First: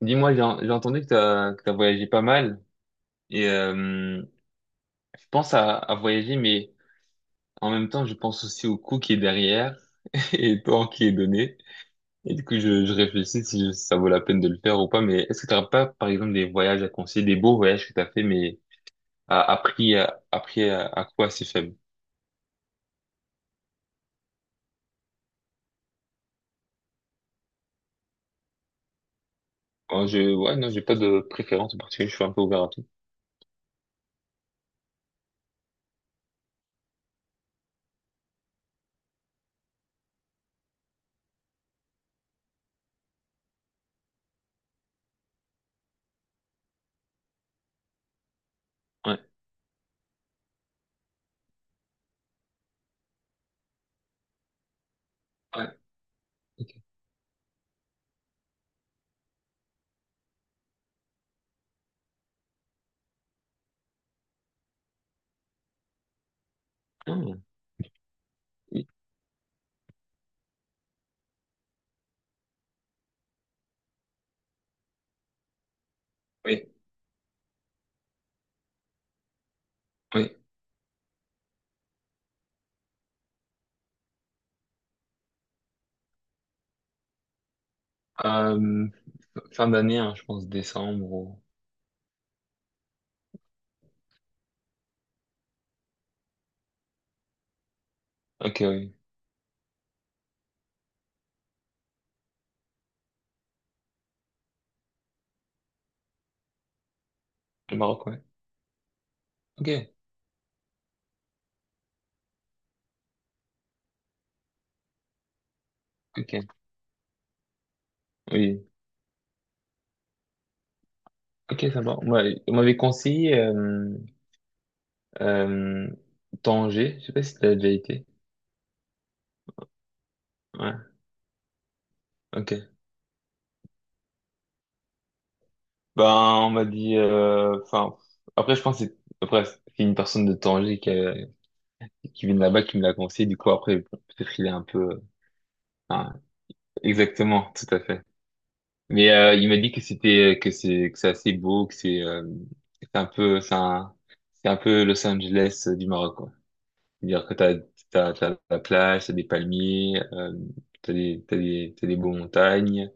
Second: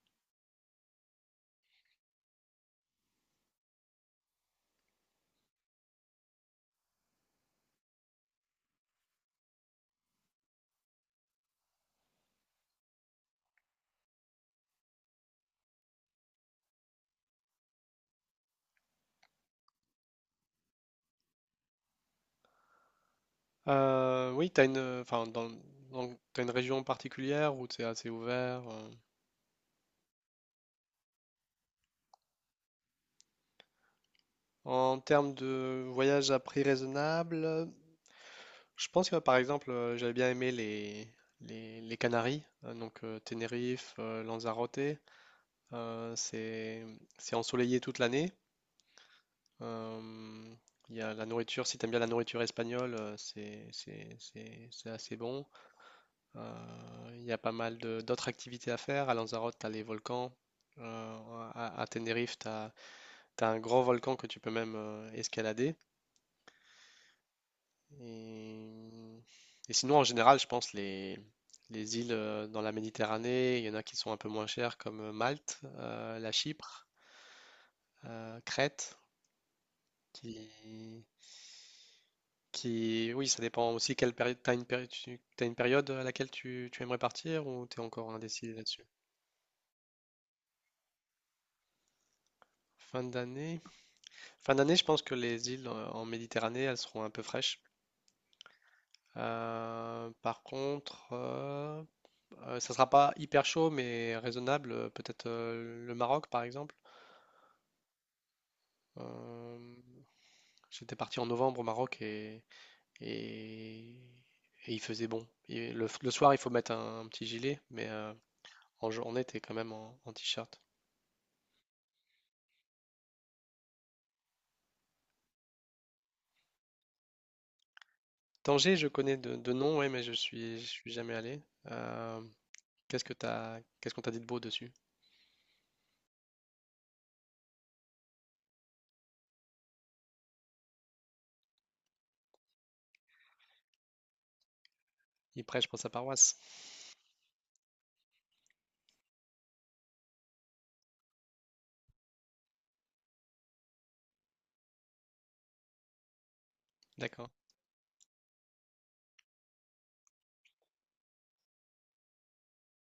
Dis-moi, j'ai entendu que t'as voyagé pas mal et je pense à voyager, mais en même temps, je pense aussi au coût qui est derrière et au temps qui est donné. Et du coup, je réfléchis si si ça vaut la peine de le faire ou pas. Mais est-ce que t'auras pas, par exemple, des voyages à conseiller, des beaux voyages que t'as fait, mais à coût assez faible? Oui, t'as une, enfin, t'as une région particulière où c'est assez ouvert. Oh, ouais, non, j'ai pas de préférence en particulier. Je suis un peu ouvert à tout. En termes de voyage à prix raisonnable, je pense que par exemple, j'avais bien aimé les Canaries, donc Tenerife, Lanzarote. Euh, c'est, c'est ensoleillé toute l'année. Ouais, Euh, Il y a la nourriture, si t'aimes bien la nourriture espagnole, c'est assez bon. ouais. Ok. Il y a pas mal d'autres activités à faire. À Lanzarote, tu as les volcans. Euh, à Tenerife, tu as, un grand volcan que tu peux même escalader. Ah, oui, Et, et sinon, en général, je pense les îles dans la Méditerranée, il y en a qui sont un peu moins chères, comme Malte, la oui, Chypre, Crète, oui. qui, qui... Oui, ça dépend aussi quelle période... t'as une période à laquelle tu aimerais partir ou t'es encore indécis là-dessus? Euh, Fin d'année, hein, je pense décembre. Ou- Fin d'année? Fin d'année, je pense que les îles en Méditerranée, elles seront un peu fraîches. Ok, oui. Par contre, ça sera pas hyper chaud, mais raisonnable. Peut-être le Maroc, par exemple. Le Maroc, ouais. Ok, Euh, j'étais parti en novembre au Maroc et, et il faisait bon. Et le soir, il faut ok, mettre un petit gilet, mais oui. en journée, t'es quand même en t-shirt. Ok, ça va. Ouais, on m'avait conseillé euh, Tanger. Je sais pas si t'as déjà été. Tanger, je connais de nom, ouais, mais je Ouais, suis jamais allé. Euh, ok. Qu'est-ce qu'on t'a dit de beau dessus? Ben, on m'a dit... Enfin, après, je pense que c'est... Après, c'est une personne de Tanger qui, qui vient de là-bas qui me l'a conseillé. Du coup, après, bon, peut-être il est un peu... Il prêche pour sa hein, paroisse. exactement, tout à fait. Mais il m'a dit que c'était... que c'est assez beau, que c'est un peu... c'est un peu Los Angeles du Maroc, quoi. C'est-à-dire D'accord. que t'as la plage, t'as des palmiers, t'as des beaux montagnes,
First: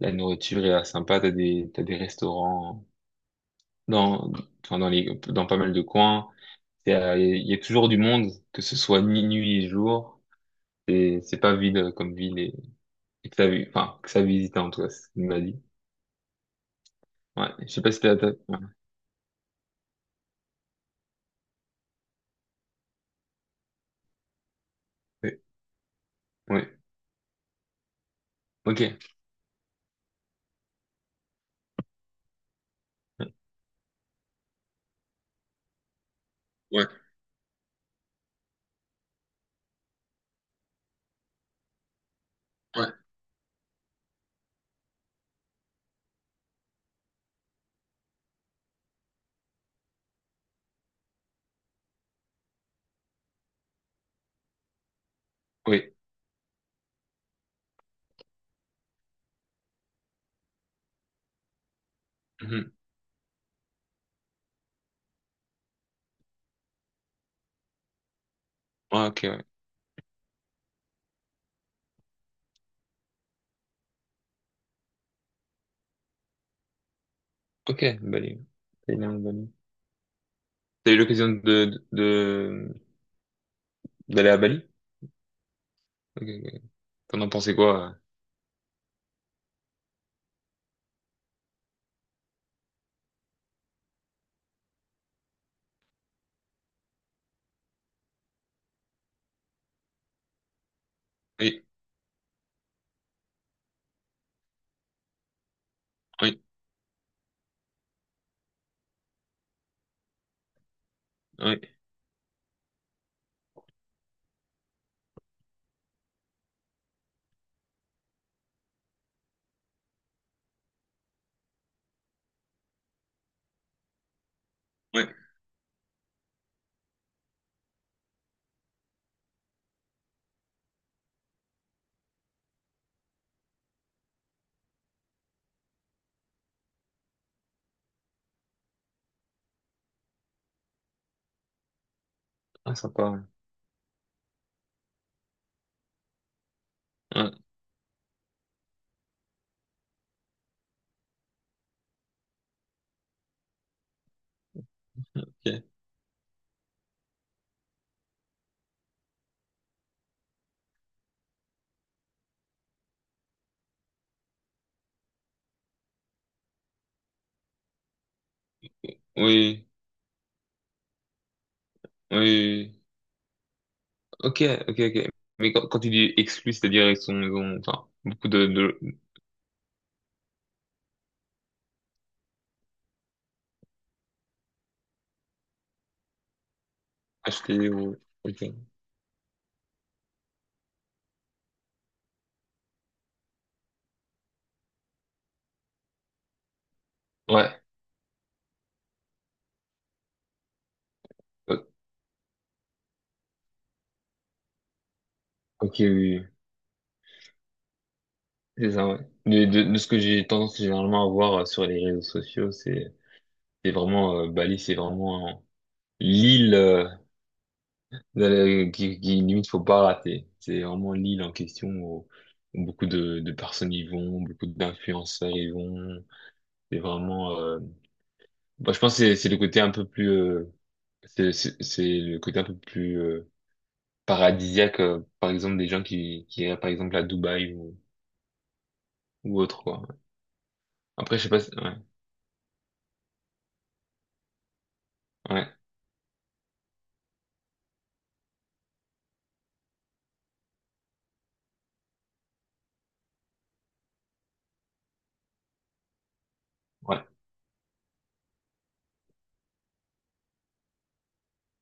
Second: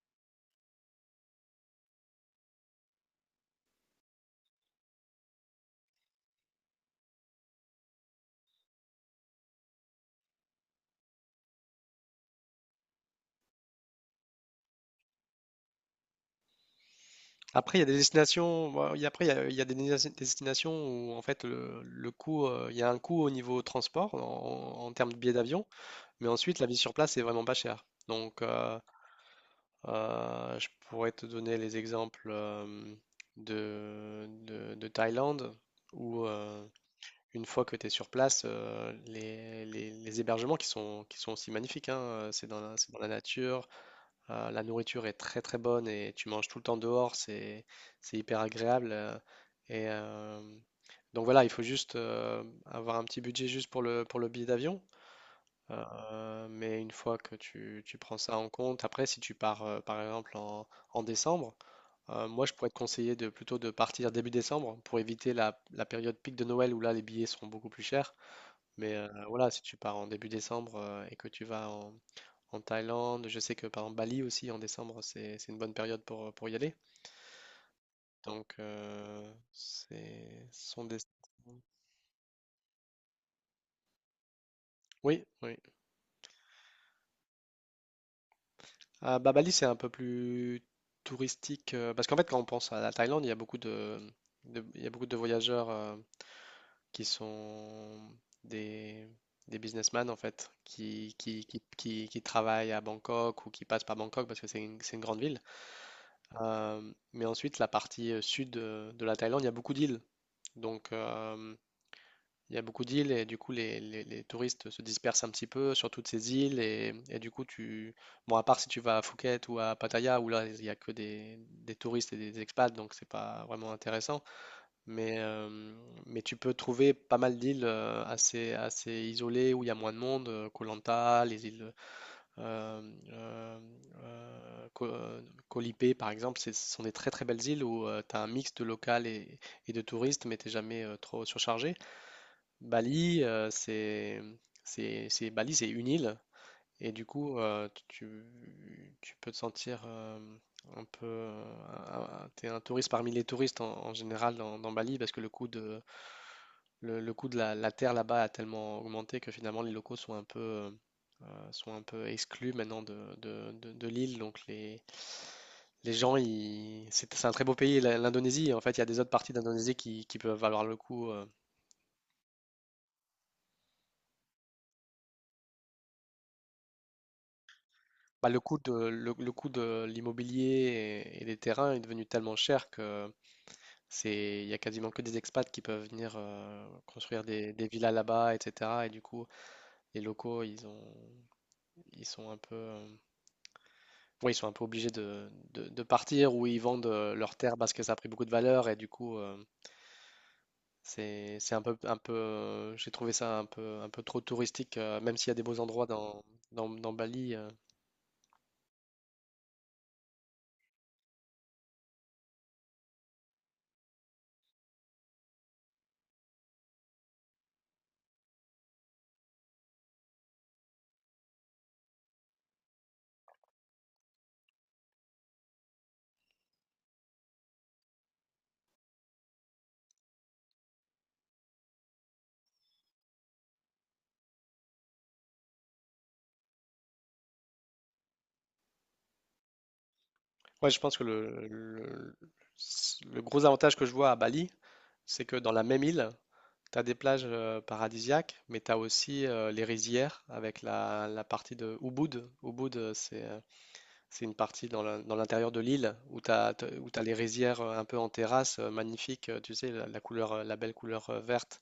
la nourriture est là sympa, t'as des restaurants dans, enfin, dans pas mal de coins. Il y a toujours du monde, que ce soit ni nuit ni jour. Et c'est pas vide comme ville et que enfin, que ça visite en tout cas, c'est ce qu'il m'a dit. Ouais, je Après, il y sais a pas des si t'as... destinations, bon, il y a- après, il y a des destinations où, en fait, le coût, il y a un coût au niveau transport, en termes de billets Ouais, d'avion, mais ensuite, la vie ouais, sur place est vraiment pas chère. Donc, ok. Je pourrais te donner les exemples de Thaïlande, où Ouais, une fois que tu es sur place, les hébergements qui sont aussi magnifiques, hein, c'est dans c'est ouais, dans la nature. La nourriture est très très bonne et tu manges tout le temps dehors, c'est hyper agréable. Et euh, donc voilà, il faut juste avoir un petit budget juste pour le billet d'avion. oui. Mais une fois que tu prends ça en compte, après si tu pars par exemple en décembre, moi je pourrais Mhm. te conseiller de plutôt de partir début décembre pour éviter la période pic de Noël où là les billets seront beaucoup plus chers. Mais Ouais, ok, ouais. voilà, si tu pars en début décembre et que tu vas en Thaïlande. Je sais que par exemple Bali aussi en décembre, c'est une bonne période pour y aller. Ok, Bali. Donc Thaïlande, Bali. c'est ce sont T'as eu des l'occasion d'aller à Bali? oui, oui. Ok, ok. T'en as pensé quoi? Ah, bah, Bali, c'est un peu plus touristique parce qu'en fait, quand on pense à la Thaïlande, il y a beaucoup il y a beaucoup de voyageurs qui sont des, des businessmen en fait, qui, qui, qui, Oui, qui, qui travaillent à Bangkok ou qui passent par Bangkok parce que c'est une grande ville. oui, Euh, mais ensuite, la partie sud de la Thaïlande, il y a beaucoup d'îles. Donc, oui, il y a beaucoup d'îles et du coup les touristes se dispersent un petit peu sur toutes ces îles et du coup tu bon à part si tu vas à Phuket ou à Pattaya où là il y a que des touristes et des expats donc c'est pas vraiment intéressant oui. mais euh, mais tu peux trouver pas mal d'îles assez assez isolées où il y a moins de monde, Koh Lanta, les îles euh, euh, euh, Ko- euh, Koh Lipe, par exemple ce sont des très très belles îles où tu as un mix de local et de touristes mais t'es jamais trop surchargé. Ah, sympa, ouais. Bali, euh, c'est, Bali, c'est une île et du Ouais, coup, tu peux te sentir un peu, t'es un touriste parmi les touristes en général dans Bali parce que ok. Le coût de la terre là-bas a tellement augmenté que finalement les locaux sont un peu exclus maintenant de l'île, donc les gens, c'est un très beau pays, l'Indonésie. En fait, il y a des autres parties Oui, d'Indonésie qui peuvent valoir le coup. Oui, oui. Ok, ok, ok. Mais quand tu dis exclu, c'est-à-dire ils sont, ils ont, enfin, Bah, beaucoup de, de le coût de l'immobilier et des terrains est devenu tellement cher que il y a quasiment que des expats qui peuvent venir construire des acheter villas ou. là-bas, Ok. etc. Et du coup, les locaux, ils ont, ils sont un peu, ouais, ils sont un peu obligés de partir ou ils vendent leurs terres Ouais. parce que ça a pris beaucoup de valeur et du coup, c'est un O- peu, j'ai trouvé ça un peu trop touristique, même s'il y a des beaux Ok, endroits oui, oui. Dans Bali. C'est ça, ouais. De ce que j'ai tendance généralement à voir sur les réseaux sociaux, c'est vraiment, Bali, c'est vraiment l'île. Qui limite faut pas rater. C'est vraiment l'île en question où, où beaucoup de personnes y vont, beaucoup d'influenceurs y vont. C'est vraiment, bah, je pense que c'est le côté un peu plus, c'est le côté un peu plus paradisiaque, par exemple des gens qui iraient par exemple à Dubaï ou autre quoi. Ouais, je pense que Après je sais pas, si- ouais, le gros avantage que je vois à Bali, c'est que dans ouais, la même île, tu as des plages paradisiaques, mais tu as aussi les rizières avec la partie de Ubud. Ubud, c'est une partie dans l'intérieur de l'île où où tu ouais, les rizières un peu en terrasse, magnifiques, tu sais, la couleur, la belle couleur verte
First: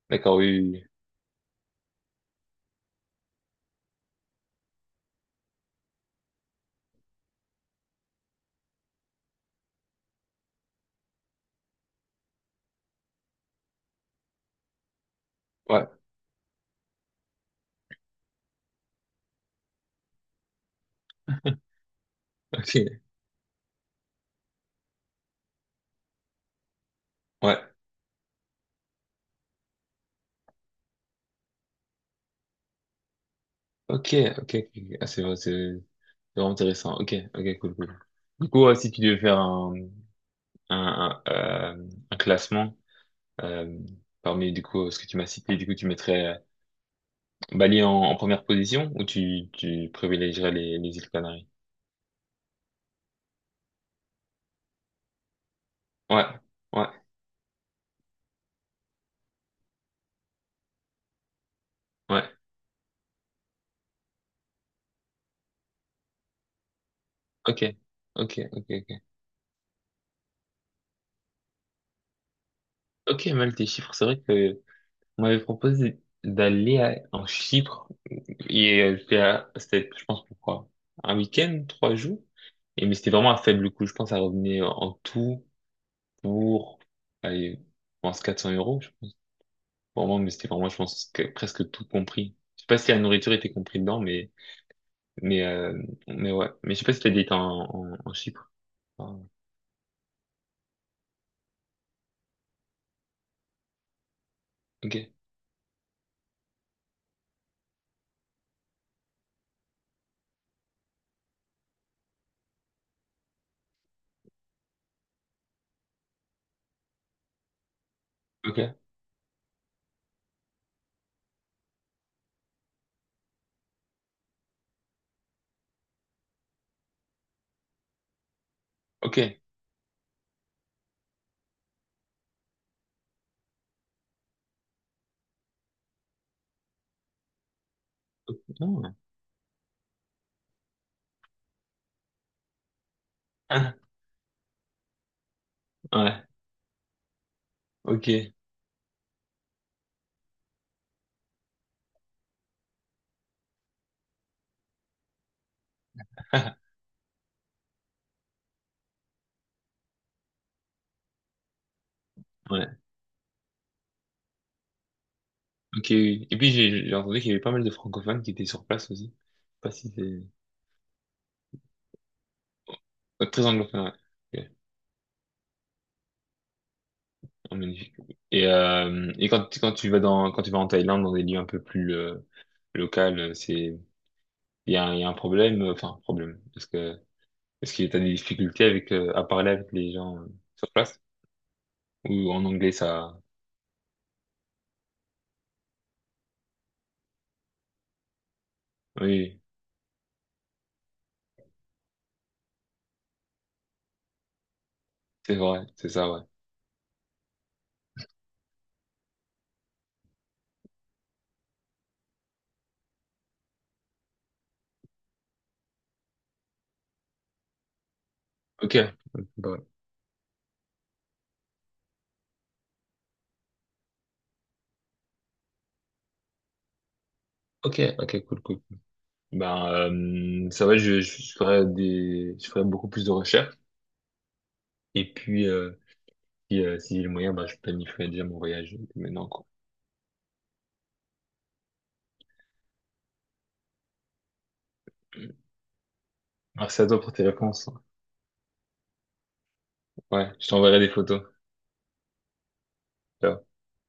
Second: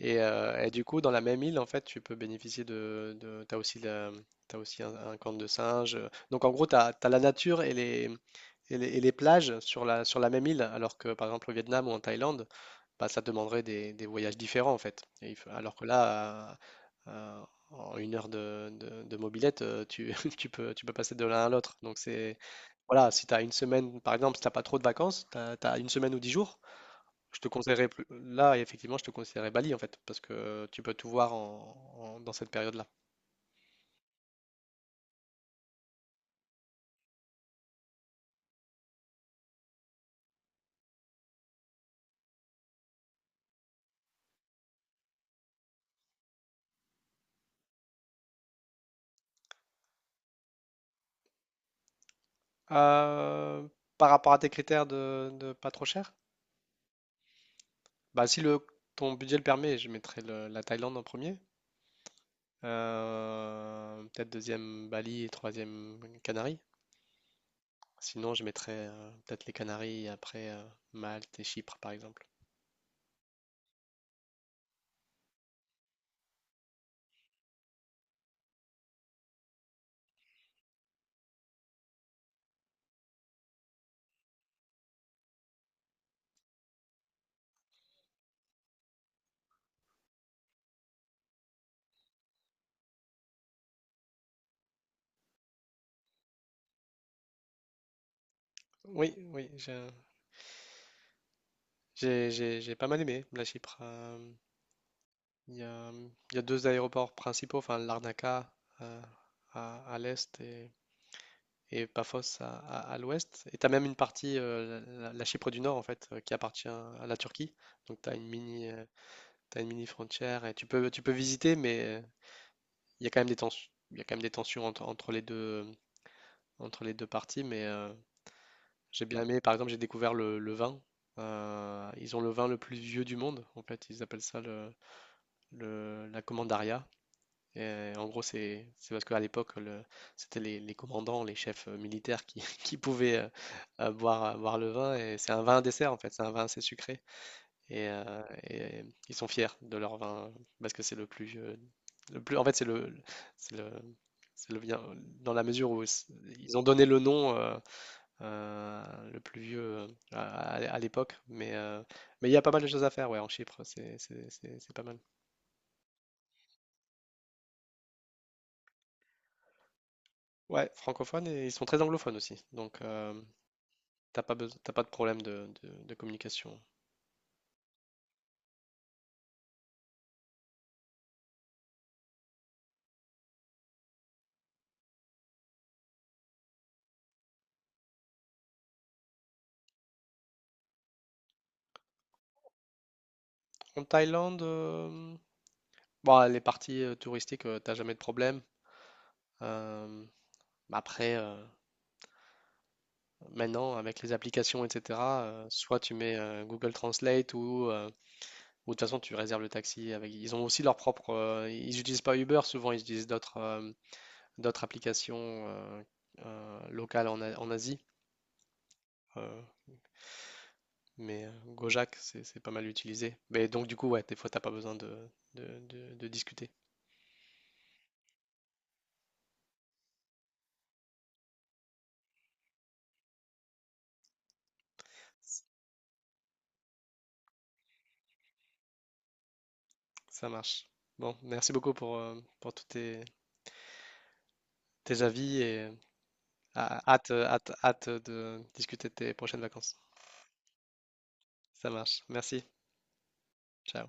d'accord, oui, et du oui, coup, dans la même île, en fait, tu peux bénéficier de t'as aussi t'as aussi un camp de singes. Donc en gros, t'as la nature et et les plages sur sur la même île, alors que par exemple au Vietnam ou en Thaïlande, bah, ça demanderait des voyages différents en fait. Alors oui, que ouais. là, euh, euh, en une heure de mobilette, tu peux passer de l'un à l'autre. Donc Ok, voilà, si tu as une semaine, par exemple, si t'as pas trop de vacances, une semaine ou dix jours, je te ouais, conseillerais plus. Là, effectivement, je te conseillerais Bali en fait, parce que tu peux tout voir dans cette période-là. ok, ok, ok. Ah, c'est vrai, c'est vraiment intéressant. Ok, ok, cool, cool. Du coup, si tu devais faire un classement euh, parmi du coup ce que tu m'as cité. Du coup, tu mettrais Bali en première position ou tu privilégierais les îles Canaries? Euh, par rapport à tes critères de pas trop cher, Ouais, ouais, bah si le ton budget le permet, je mettrais la Thaïlande en premier. ouais. Peut-être deuxième Bali et troisième Canaries. Ok, ok, Sinon, je ok, mettrais ok. Peut-être les Canaries et après Malte et Chypre par exemple. Ok, mal tes chiffres. C'est vrai que on m'avait proposé d'aller en Chypre et c'était, c'était, je pense, pourquoi? Un week-end, trois jours. Et mais c'était vraiment un faible coût. Je pense à revenir en tout pour, allez, je pense 400 euros. Vraiment, mais c'était vraiment, je pense, que presque tout compris. Je sais pas si la nourriture était compris dedans, mais mais ouais. Mais je sais pas si t'as dit t'es en Chypre. Oui, Ah, oui, j'ai j'ai pas mal aimé la Chypre. Ok, Il y a, il y a deux aéroports principaux, enfin Larnaca euh, à l'est et Paphos à l'ouest. Et tu as même une partie, la Chypre du Nord en fait, qui appartient à la Turquie. Donc tu as une mini, ok, t'as une mini frontière et tu peux visiter, mais il y a quand même des tensions, il y a quand même des tensions entre, entre les deux parties. Mais j'ai ok. bien aimé, par exemple, j'ai découvert le vin. Ils ont le vin le plus vieux du monde, en fait, ils appellent ça la Commandaria. En gros, Oh. c'est parce qu'à l'époque, c'était les commandants, les chefs militaires qui pouvaient Ah, boire, boire le vin. Et c'est un vin à dessert, en fait. C'est ouais, un vin assez sucré. Et, ok. euh, et ils sont fiers de leur vin parce que c'est le plus, le plus. En fait, c'est le, c'est le bien dans la mesure où ils ont donné le nom le plus vieux à l'époque. Mais il y a pas mal de Ouais, choses à faire, ouais, en Chypre. C'est pas mal. ok, oui. Et puis j'ai entendu qu'il y avait pas mal de francophones qui étaient sur place aussi. Je sais pas si c'est Ouais, francophone et ils sont très anglophones aussi. Ouais, très anglophone, ouais. T'as pas Ok. T'as pas de problème de communication. Oh, magnifique. Et quand tu vas dans quand tu vas en Thaïlande dans des lieux un peu plus locaux, c'est il y a, un- il y a un problème, enfin problème, parce que est-ce que t'as des difficultés avec à parler avec les gens sur place? Ou en anglais ça... En Thaïlande, bon, les parties touristiques, t'as jamais de problème. Oui, Euh, mais après, euh, maintenant, avec les applications, etc., c'est vrai, soit c'est tu ça, mets ouais. Google Translate ou de toute façon, tu réserves le taxi avec. Ils ont aussi leur propre. Ils n'utilisent pas Uber, souvent, ils utilisent d'autres d'autres applications locales en Asie. Ok, Euh, bah, mais Gojek, c'est pas mal utilisé. Mais donc, du coup, ouais, des fois, t'as pas besoin de discuter. ok, ok, cool, cool. Ben, ça va, je ferai des, je ferai beaucoup plus de recherches. Et puis, si, si j'ai le moyen, ben, je planifierai déjà mon voyage maintenant, quoi. Ça marche. Bon, merci beaucoup pour tous tes avis et Merci à toi pour hâte, tes hâte, réponses. hâte de discuter de tes prochaines vacances. Ouais, je t'enverrai des photos. Ça marche. Merci. Ciao. Ciao.